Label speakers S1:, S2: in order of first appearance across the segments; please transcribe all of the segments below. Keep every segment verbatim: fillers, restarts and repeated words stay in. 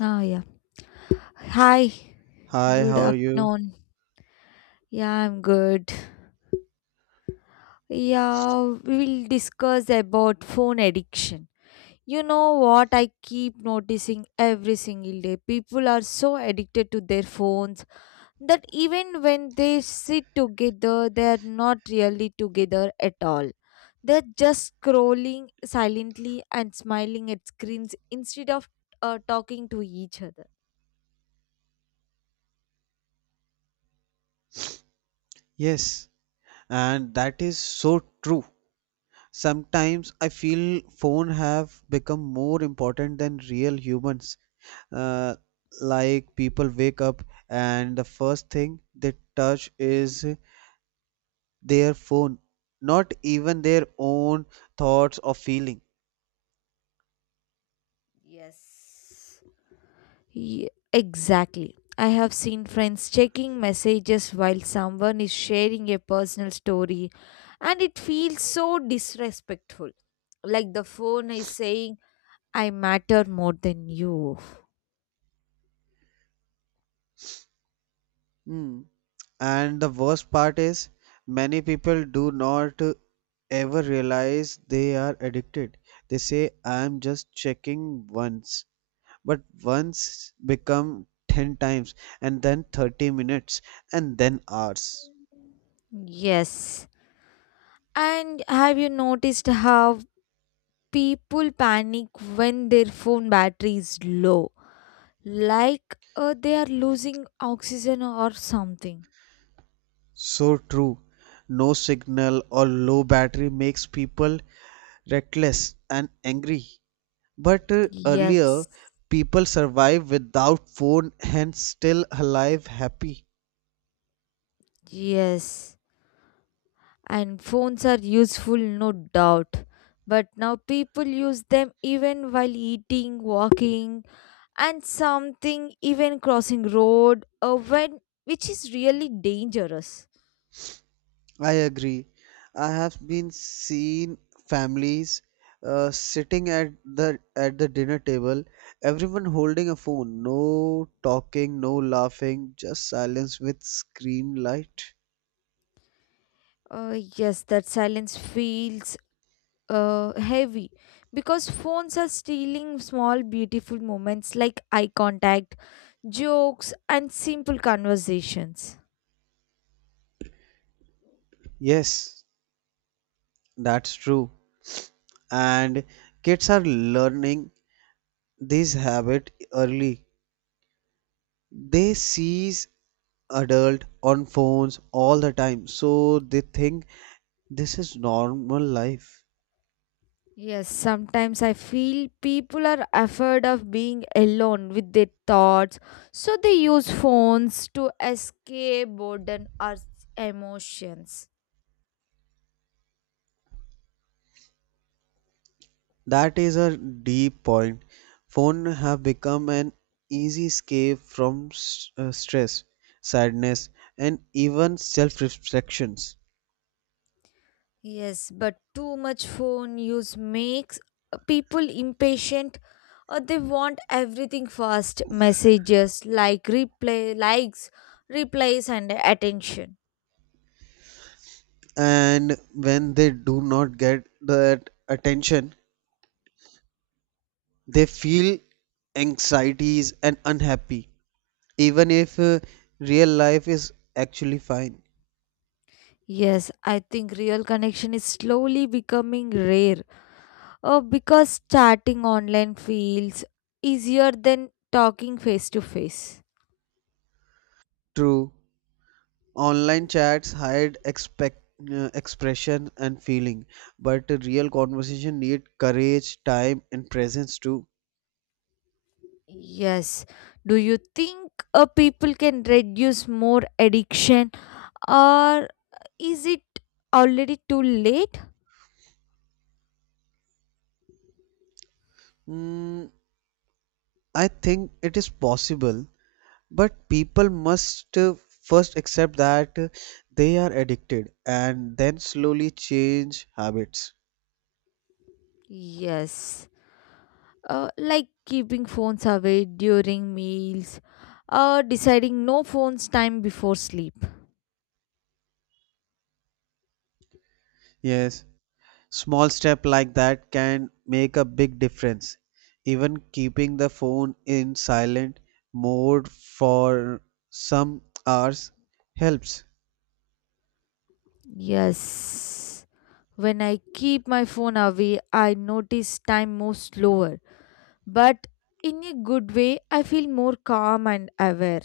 S1: Ah, yeah. Hi.
S2: Hi,
S1: Good
S2: how are you?
S1: afternoon. Yeah, I'm good. Yeah, we will discuss about phone addiction. You know what I keep noticing every single day? People are so addicted to their phones that even when they sit together, they are not really together at all. They're just scrolling silently and smiling at screens instead of uh, talking to each other.
S2: Yes, and that is so true. Sometimes I feel phone have become more important than real humans. Uh, like people wake up, and the first thing they touch is their phone, not even their own thoughts or feelings.
S1: Yes. Ye- exactly. I have seen friends checking messages while someone is sharing a personal story, and it feels so disrespectful. Like the phone is saying, "I matter more than you."
S2: Mm. And the worst part is, many people do not ever realize they are addicted. They say, I'm just checking once. But once become ten times, and then thirty minutes, and then hours.
S1: Yes. And have you noticed how people panic when their phone battery is low? Like uh, they are losing oxygen or something.
S2: So true. No signal or low battery makes people reckless and angry. But uh,
S1: Yes.
S2: earlier, people survived without phone and still alive happy.
S1: Yes, and phones are useful, no doubt, but now people use them even while eating, walking, and something, even crossing road, uh, when which is really dangerous.
S2: I agree. I have been seen families, uh, sitting at the at the dinner table, everyone holding a phone, no talking, no laughing, just silence with screen light.
S1: uh, yes, that silence feels uh, heavy because phones are stealing small beautiful moments like eye contact, jokes, and simple conversations.
S2: Yes, that's true. And kids are learning this habit early. They seize adult on phones all the time, so they think this is normal life.
S1: Yes, sometimes I feel people are afraid of being alone with their thoughts, so they use phones to escape boredom or emotions.
S2: That is a deep point. Phone have become an easy escape from s- uh, stress, sadness, and even self-reflections.
S1: Yes, but too much phone use makes people impatient, or they want everything fast: messages like replay, likes, replies, and attention.
S2: And when they do not get that attention, they feel anxieties and unhappy, even if uh, real life is actually fine.
S1: Yes, I think real connection is slowly becoming rare. Uh, because starting online feels easier than talking face to face.
S2: True. Online chats hide expect, uh, expression and feeling, but a real conversation need courage, time, and presence too.
S1: Yes. Do you think uh, people can reduce more addiction, or is it already too late?
S2: Mm, I think it is possible, but people must uh, first accept that uh, they are addicted and then slowly change habits.
S1: Yes. Uh, like keeping phones away during meals, or deciding no phones time before sleep.
S2: Yes. Small step like that can make a big difference. Even keeping the phone in silent mode for some hours helps.
S1: Yes. When I keep my phone away, I notice time moves slower, but in a good way, I feel more calm and aware.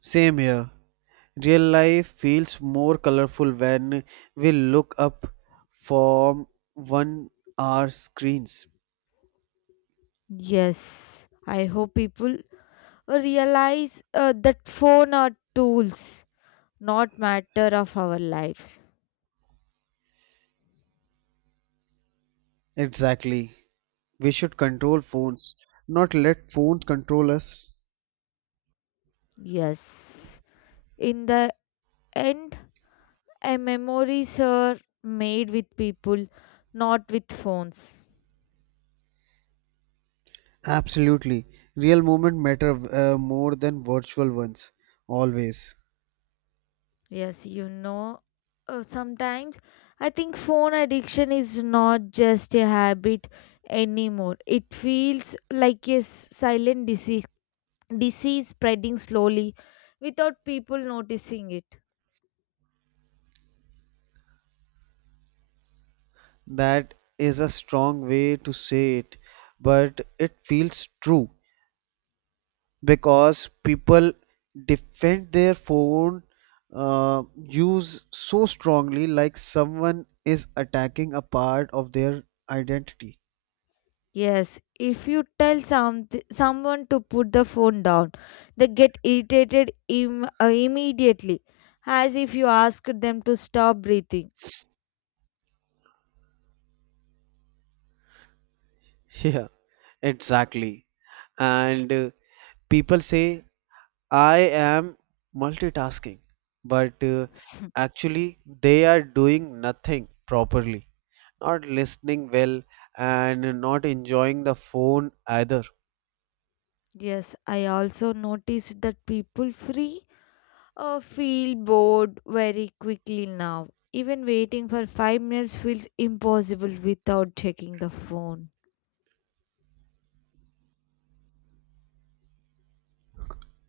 S2: Same here. Real life feels more colorful when we look up from one hour screens.
S1: Yes, I hope people realize uh, that phone are tools, not matter of our lives.
S2: Exactly. We should control phones, not let phones control us.
S1: Yes, in the end, our memories are made with people, not with phones.
S2: Absolutely. Real moment matter uh, more than virtual ones. Always.
S1: Yes, you know, uh, sometimes I think phone addiction is not just a habit anymore. It feels like a s- silent disease, disease spreading slowly without people noticing it.
S2: That is a strong way to say it, but it feels true because people defend their phone uh, use so strongly, like someone is attacking a part of their identity.
S1: Yes, if you tell some, someone to put the phone down, they get irritated Im- uh, immediately, as if you asked them to stop breathing.
S2: Yeah, exactly. And uh, people say I am multitasking, but uh, actually they are doing nothing properly, not listening well and not enjoying the phone either.
S1: Yes, I also noticed that people free Uh, feel bored very quickly now. Even waiting for five minutes feels impossible without checking the phone.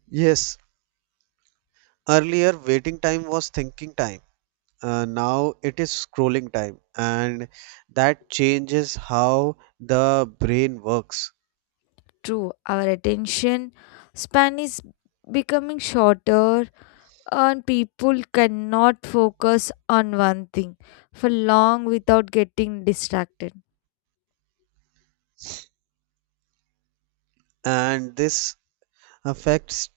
S2: Yes, earlier waiting time was thinking time. Uh, now it is scrolling time, and that changes how the brain works.
S1: True, our attention span is becoming shorter, and people cannot focus on one thing for long without getting distracted.
S2: And this affects,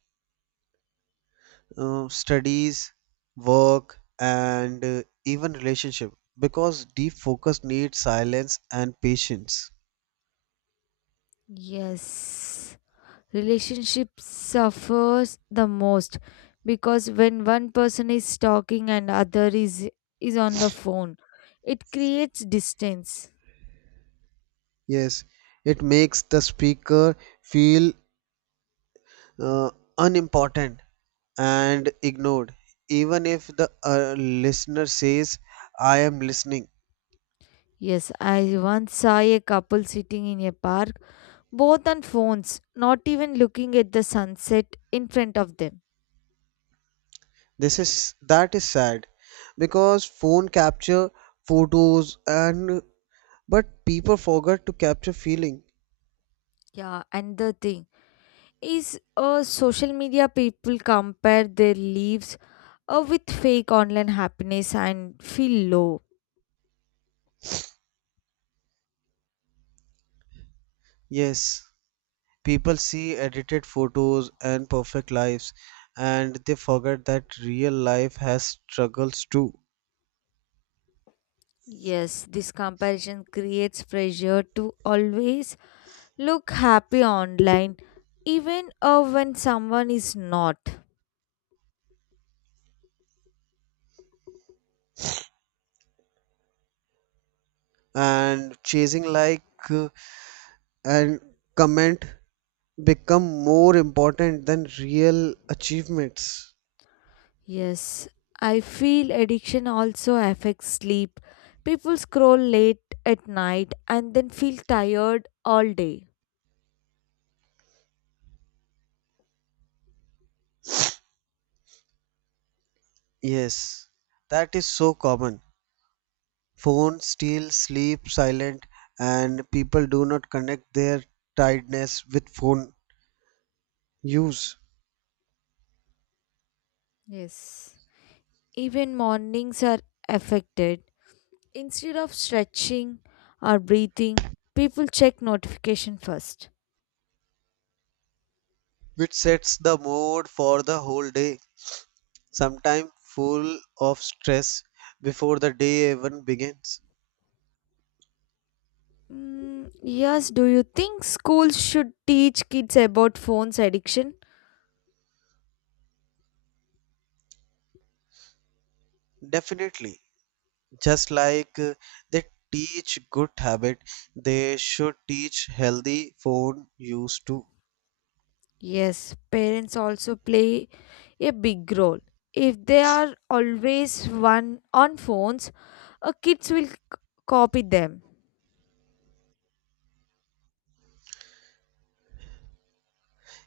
S2: uh, studies, work, and uh, even relationship because deep focus needs silence and patience.
S1: Yes. Relationship suffers the most because when one person is talking and other is is on the phone, it creates distance.
S2: Yes, it makes the speaker feel, uh, unimportant and ignored, even if the uh, listener says, "I am listening."
S1: Yes, I once saw a couple sitting in a park, both on phones, not even looking at the sunset in front of them.
S2: This is that is sad because phone capture photos and but people forgot to capture feeling.
S1: Yeah, and the thing is, uh, social media, people compare their lives uh, with fake online happiness and feel low.
S2: Yes. People see edited photos and perfect lives, and they forget that real life has struggles too.
S1: Yes, this comparison creates pressure to always look happy online, even uh, when someone is not.
S2: And chasing like, uh, and comment become more important than real achievements.
S1: Yes, I feel addiction also affects sleep. People scroll late at night and then feel tired all day.
S2: Yes, that is so common. Phones steal sleep silent, and people do not connect their tiredness with phone use,
S1: Yes, even mornings are affected. Instead of stretching or breathing, people check notification first.
S2: which sets the mood for the whole day. Sometimes full of stress before the day even begins.
S1: Mm, yes, do you think schools should teach kids about phones addiction?
S2: Definitely, just like uh, they teach good habit, they should teach healthy phone use too.
S1: Yes, parents also play a big role. If they are always one on phones, uh, kids will c- copy them.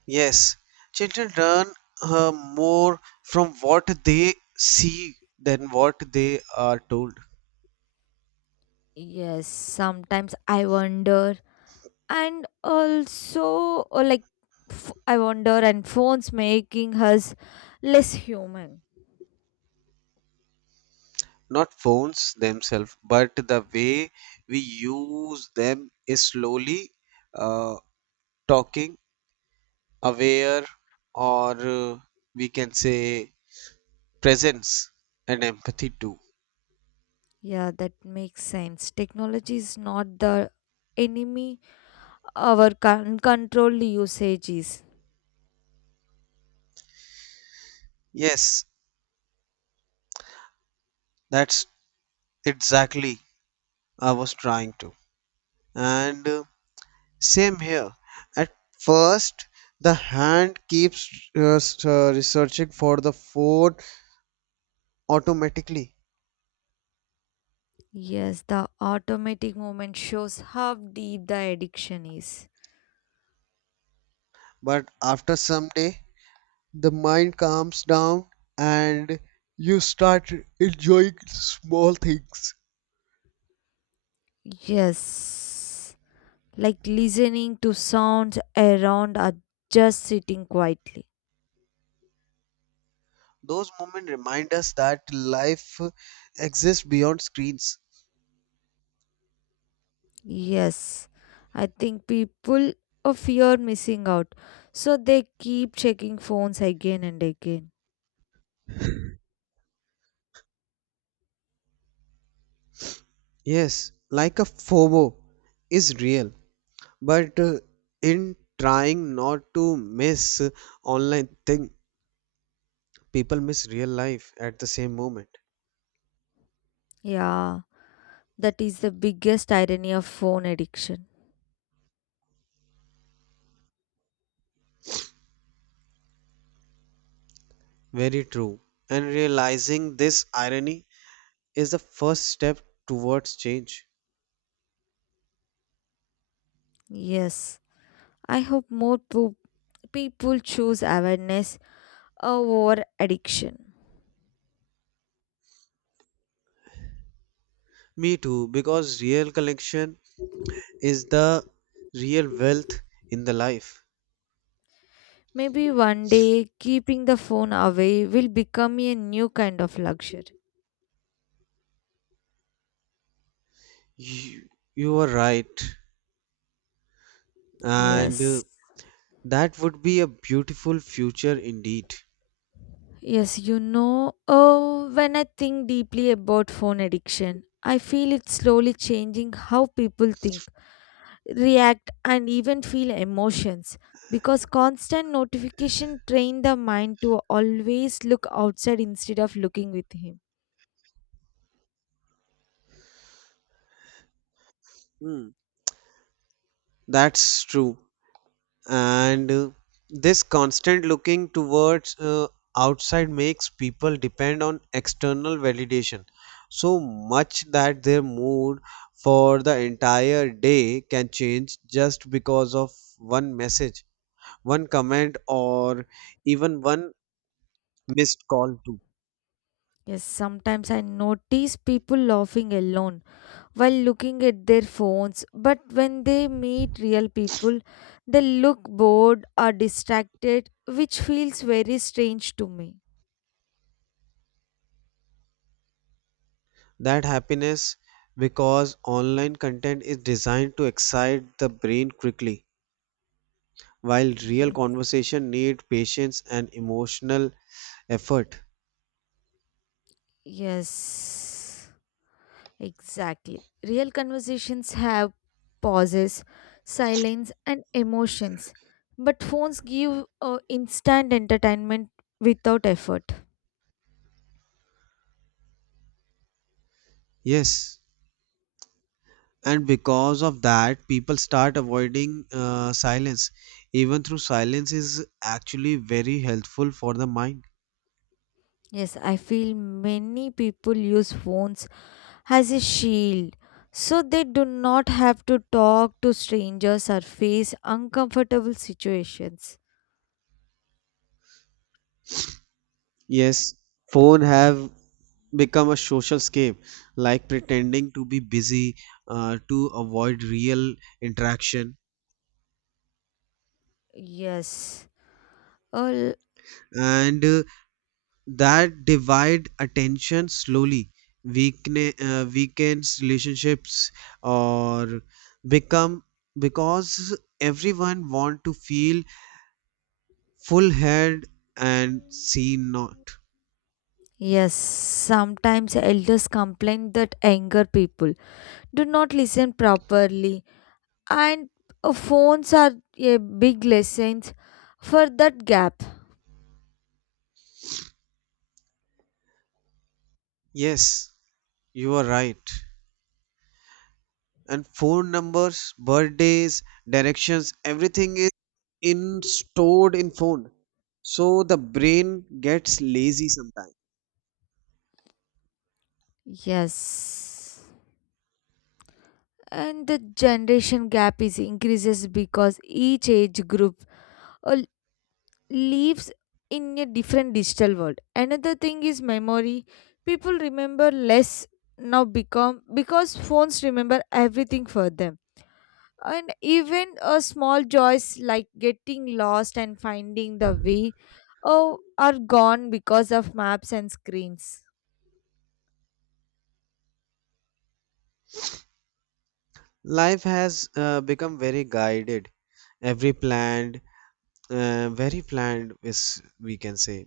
S2: Yes, children learn uh, more from what they see than what they are told.
S1: Yes, sometimes I wonder, and also, uh, like, f- I wonder, and phones making us less human.
S2: Not phones themselves, but the way we use them is slowly uh, talking aware, or uh, we can say presence and empathy too.
S1: Yeah, that makes sense. Technology is not the enemy, our uncontrolled usages.
S2: Yes, that's exactly I was trying to, and uh, same here. At first the hand keeps uh, s- uh, researching for the phone automatically,
S1: Yes, the automatic movement shows how deep the addiction is.
S2: but after some day the mind calms down, and you start enjoying small things.
S1: Yes, like listening to sounds around, or just sitting quietly.
S2: Those moments remind us that life exists beyond screens.
S1: Yes, I think people uh, fear missing out, so they keep checking phones again and again.
S2: Yes, like a FOMO is real, but uh, in trying not to miss online thing, people miss real life at the same moment.
S1: Yeah, that is the biggest irony of phone addiction.
S2: Very true. And realizing this irony is the first step towards change.
S1: Yes, I hope more po- people choose awareness, a war addiction.
S2: Me too, because real connection is the real wealth in the life.
S1: Maybe one day keeping the phone away will become a new kind of luxury.
S2: You, you are right. and uh,
S1: Yes.
S2: that would be a beautiful future indeed.
S1: Yes, you know, oh, when I think deeply about phone addiction, I feel it's slowly changing how people think, react, and even feel emotions. Because constant notification train the mind to always look outside instead of looking with him.
S2: Hmm. That's true. And uh, this constant looking towards uh, outside makes people depend on external validation so much that their mood for the entire day can change just because of one message, one comment, or even one missed call, too.
S1: Yes, sometimes I notice people laughing alone while looking at their phones, but when they meet real people, they look bored or distracted, which feels very strange to me.
S2: That happiness because online content is designed to excite the brain quickly while real
S1: Yes.
S2: conversation need patience and emotional effort.
S1: Yes, exactly. Real conversations have pauses, silence, and emotions, but phones give uh, instant entertainment without effort.
S2: Yes, and because of that people start avoiding uh, silence, even through silence is actually very helpful for the mind.
S1: Yes, I feel many people use phones as a shield, so they do not have to talk to strangers or face uncomfortable situations.
S2: Yes, phone have become a social scape, like pretending to be busy uh, to avoid real interaction.
S1: Yes. Well,
S2: And uh, that divide attention slowly weakne- uh, weakens relationships, or become because everyone want to feel full head and seen not.
S1: yes, sometimes elders complain that younger people do not listen properly, and uh, phones are a big lesson for that gap.
S2: Yes, you are right. And phone numbers, birthdays, directions, everything is in stored in phone, so the brain gets lazy sometimes.
S1: Yes. And the generation gap is increases because each age group uh, lives in a different digital world. Another thing is memory. People remember less now become because phones remember everything for them. And even a small joys like getting lost and finding the way oh, are gone because of maps and screens.
S2: Life has uh, become very guided, every planned uh, very planned is we can say,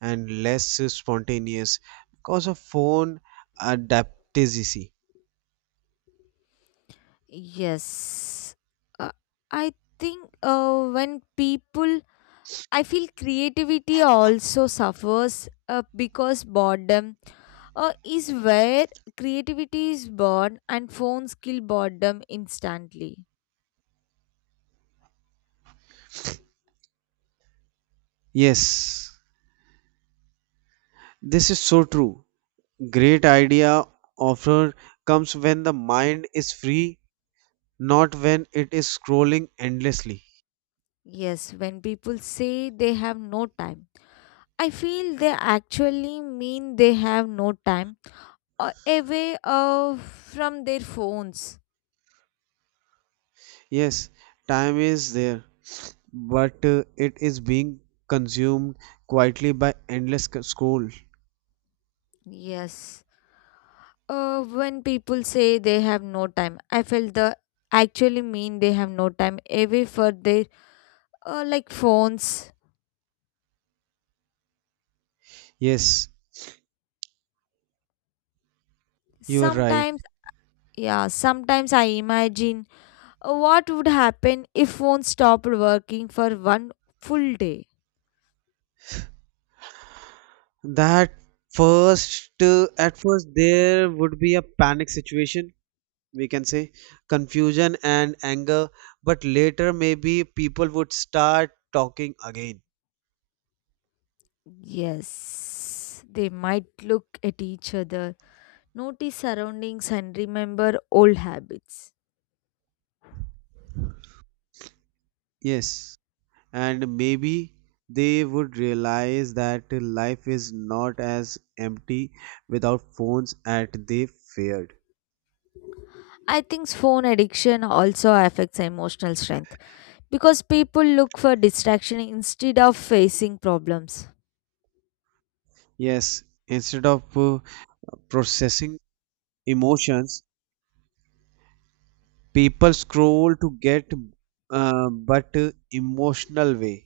S2: and less spontaneous because of phone adaptability.
S1: Yes. Uh, I think uh, when people I feel creativity also suffers uh, because boredom uh, is where creativity is born, and phones kill boredom instantly.
S2: Yes, this is so true. Great idea offer comes when the mind is free, not when it is scrolling endlessly.
S1: Yes, when people say they have no time, I feel they actually mean they have no time uh, away uh, from their phones.
S2: Yes, time is there, but uh, it is being consumed quietly by endless c- scroll.
S1: Yes. Uh, when people say they have no time, I felt the actually mean they have no time away for their uh, like phones.
S2: Yes, you're right.
S1: Sometimes, yeah, sometimes I imagine uh, what would happen if phones stopped working for one full day.
S2: That first, uh, at first, there would be a panic situation, we can say, confusion and anger, but later maybe people would start talking again.
S1: Yes, they might look at each other, notice surroundings, and remember old habits.
S2: Yes, and maybe they would realize that life is not as empty without phones as they feared.
S1: I think phone addiction also affects emotional strength because people look for distraction instead of facing problems.
S2: Yes, instead of uh, processing emotions, people scroll to get, uh, but uh, emotional way,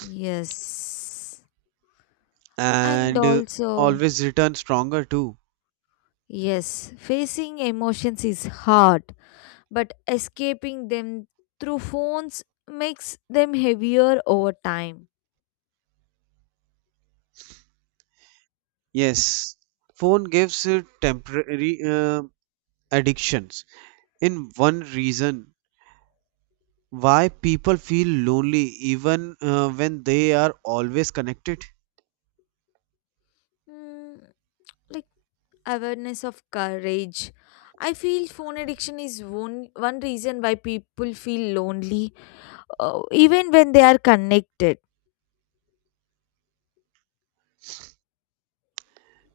S1: Yes. And
S2: and uh,
S1: also,
S2: always return stronger too.
S1: yes, facing emotions is hard, but escaping them through phones makes them heavier over time.
S2: Yes, phone gives uh, temporary uh, addictions in one reason why people feel lonely even uh, when they are always connected,
S1: Mm, like awareness of courage. I feel phone addiction is one, one reason why people feel lonely, uh, even when they are connected.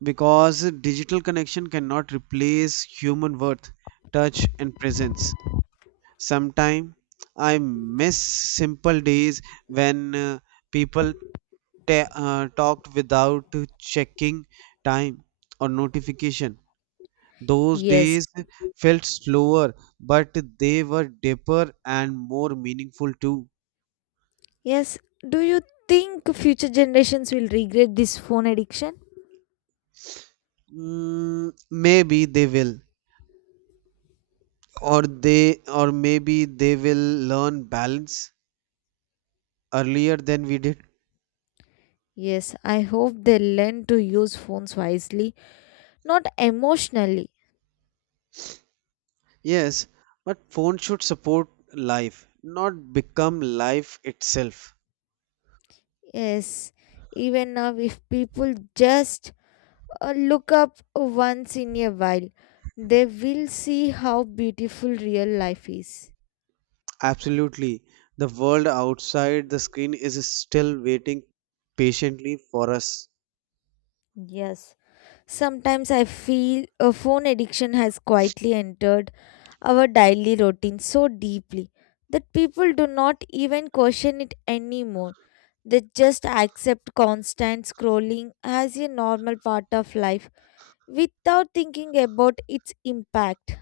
S2: because digital connection cannot replace human worth, touch and presence. Sometimes I miss simple days when uh, people ta uh, talked without checking time or notification. Those
S1: Yes.
S2: days felt slower, but they were deeper and more meaningful too.
S1: Yes. Do you think future generations will regret this phone addiction?
S2: Mm, maybe they will, or they, or maybe they will learn balance earlier than we did.
S1: Yes, I hope they learn to use phones wisely, not emotionally.
S2: Yes, but phone should support life, not become life itself.
S1: Yes, even now, if people just uh, look up once in a while, they will see how beautiful real life is.
S2: Absolutely. The world outside the screen is still waiting patiently for us.
S1: Yes. Sometimes I feel a phone addiction has quietly entered our daily routine so deeply that people do not even question it anymore. They just accept constant scrolling as a normal part of life without thinking about its impact.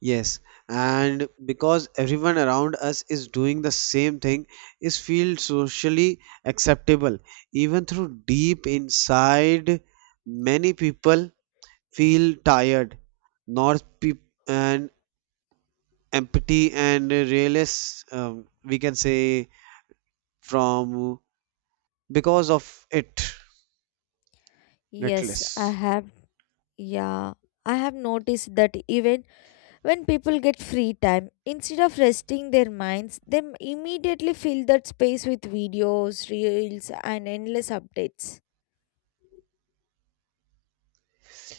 S2: Yes, and because everyone around us is doing the same thing, is feels socially acceptable. Even through deep inside, many people feel tired, not peop and empty and realist. Um, we can say from because of it,
S1: Yes, I
S2: netless.
S1: have. Yeah, I have noticed that even when people get free time, instead of resting their minds, they m- immediately fill that space with videos, reels, and endless updates.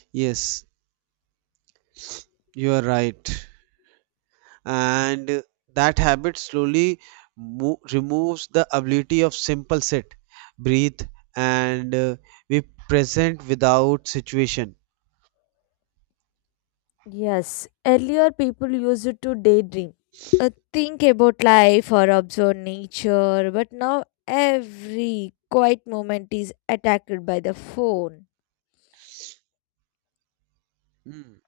S2: Yes, you are right. And that habit slowly mo- removes the ability of simple sit, breathe, and uh, be present without situation.
S1: Yes, earlier people used it to daydream. Uh, think about life or observe nature, but now every quiet moment is attacked by the phone.
S2: Hmm.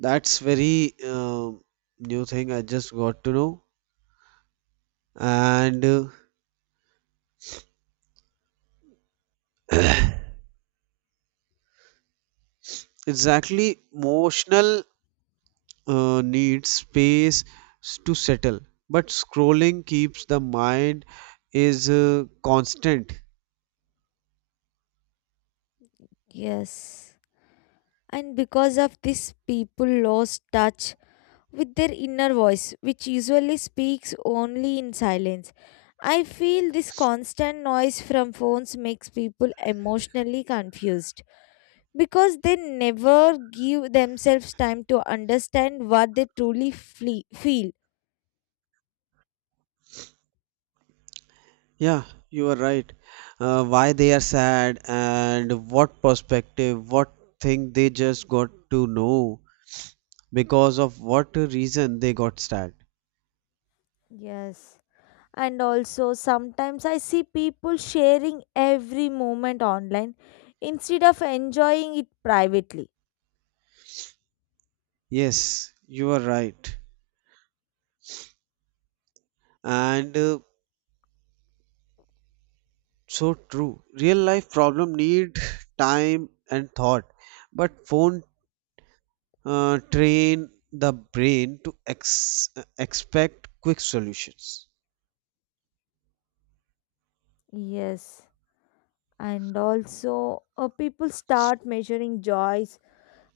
S2: That's very um new thing I just got to know. And uh, exactly, emotional uh, needs space s- to settle, but scrolling keeps the mind is uh, constant.
S1: Yes. And because of this, people lost touch with their inner voice, which usually speaks only in silence. I feel this constant noise from phones makes people emotionally confused because they never give themselves time to understand what they truly flee- feel.
S2: Yeah, you are right. Uh, why they are sad and what perspective, what thing they just got to know because of what reason they got sad.
S1: Yes. And also, sometimes I see people sharing every moment online instead of enjoying it privately.
S2: Yes, you are right. And uh, so true. Real life problem need time and thought, but phone uh, train the brain to ex- expect quick solutions.
S1: Yes, and also uh, people start measuring joys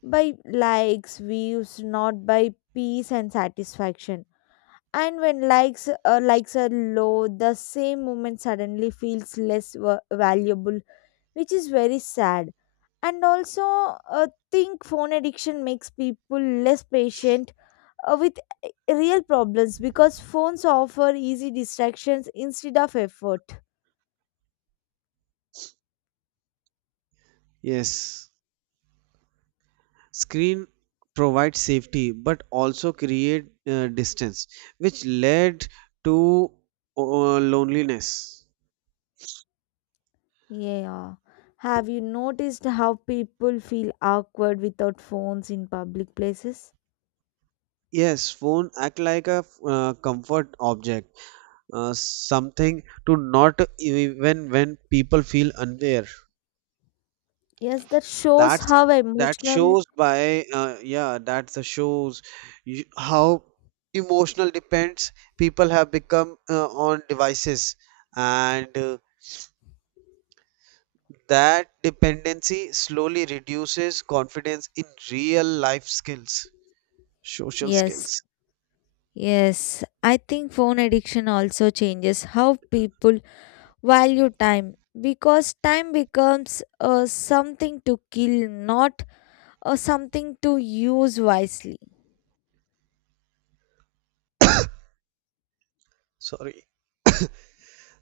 S1: by likes, views, not by peace and satisfaction. And when likes uh, likes are low, the same moment suddenly feels less wa- valuable, which is very sad. And also, uh, think phone addiction makes people less patient uh, with eh, real problems because phones offer easy distractions instead of effort.
S2: Yes. Screen provides safety but also create uh, distance which led to uh, loneliness.
S1: Yeah, have you noticed how people feel awkward without phones in public places?
S2: Yes, phone act like a uh, comfort object, uh, something to not even when people feel unaware.
S1: Yes, that shows
S2: That's
S1: how
S2: that
S1: emotional.
S2: shows by uh, yeah that's the shows you, how emotional depends people have become uh, on devices. And uh, That dependency slowly reduces confidence in real life skills, social
S1: Yes.
S2: skills.
S1: Yes, I think phone addiction also changes how people value time, because time becomes uh, something to kill, not uh, something to use wisely.
S2: Sorry.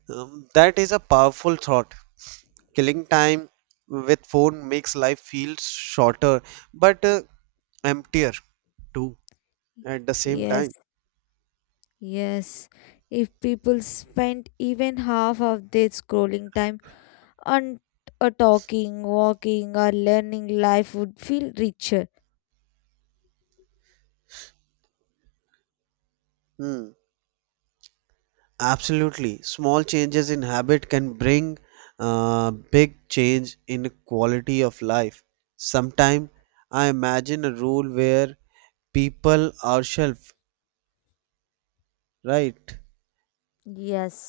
S2: Um, that is a powerful thought. Killing time with phone makes life feel shorter but uh, emptier too at the same
S1: Yes,
S2: time.
S1: yes. If people spend even half of their scrolling time on uh, talking, walking, or learning, life would feel richer.
S2: Hmm. Absolutely. Small changes in habit can bring uh, big change in quality of life. Sometime I imagine a rule where people ourselves. Right.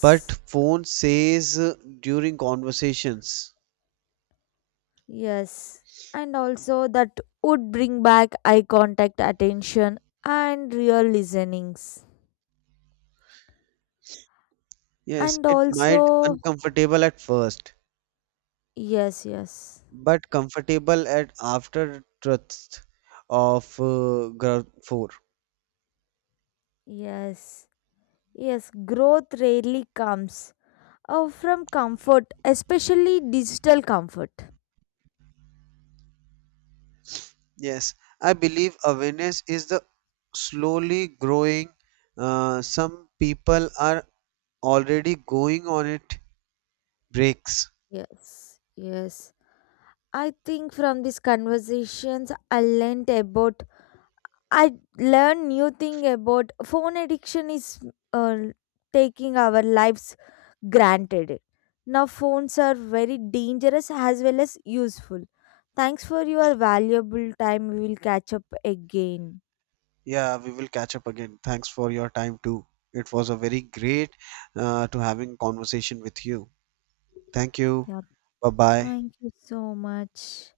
S2: But phone says uh, during conversations.
S1: Yes, and also that would bring back eye contact, attention, and real listenings.
S2: Yes,
S1: And
S2: it might
S1: also,
S2: uncomfortable at first,
S1: yes, yes,
S2: but comfortable at after truth of uh, graph four.
S1: yes, yes, growth rarely comes uh, from comfort, especially digital comfort.
S2: Yes, I believe awareness is the slowly growing. Uh, some people are already going on it breaks.
S1: Yes, yes. I think from these conversations, I learned about, I learned new thing about phone addiction is uh, taking our lives granted it. Now, phones are very dangerous as well as useful. Thanks for your valuable time. We will catch up again.
S2: Yeah, we will catch up again. Thanks for your time too. It was a very great uh, to having conversation with you. Thank you.
S1: Yeah,
S2: Bye bye.
S1: thank you so much.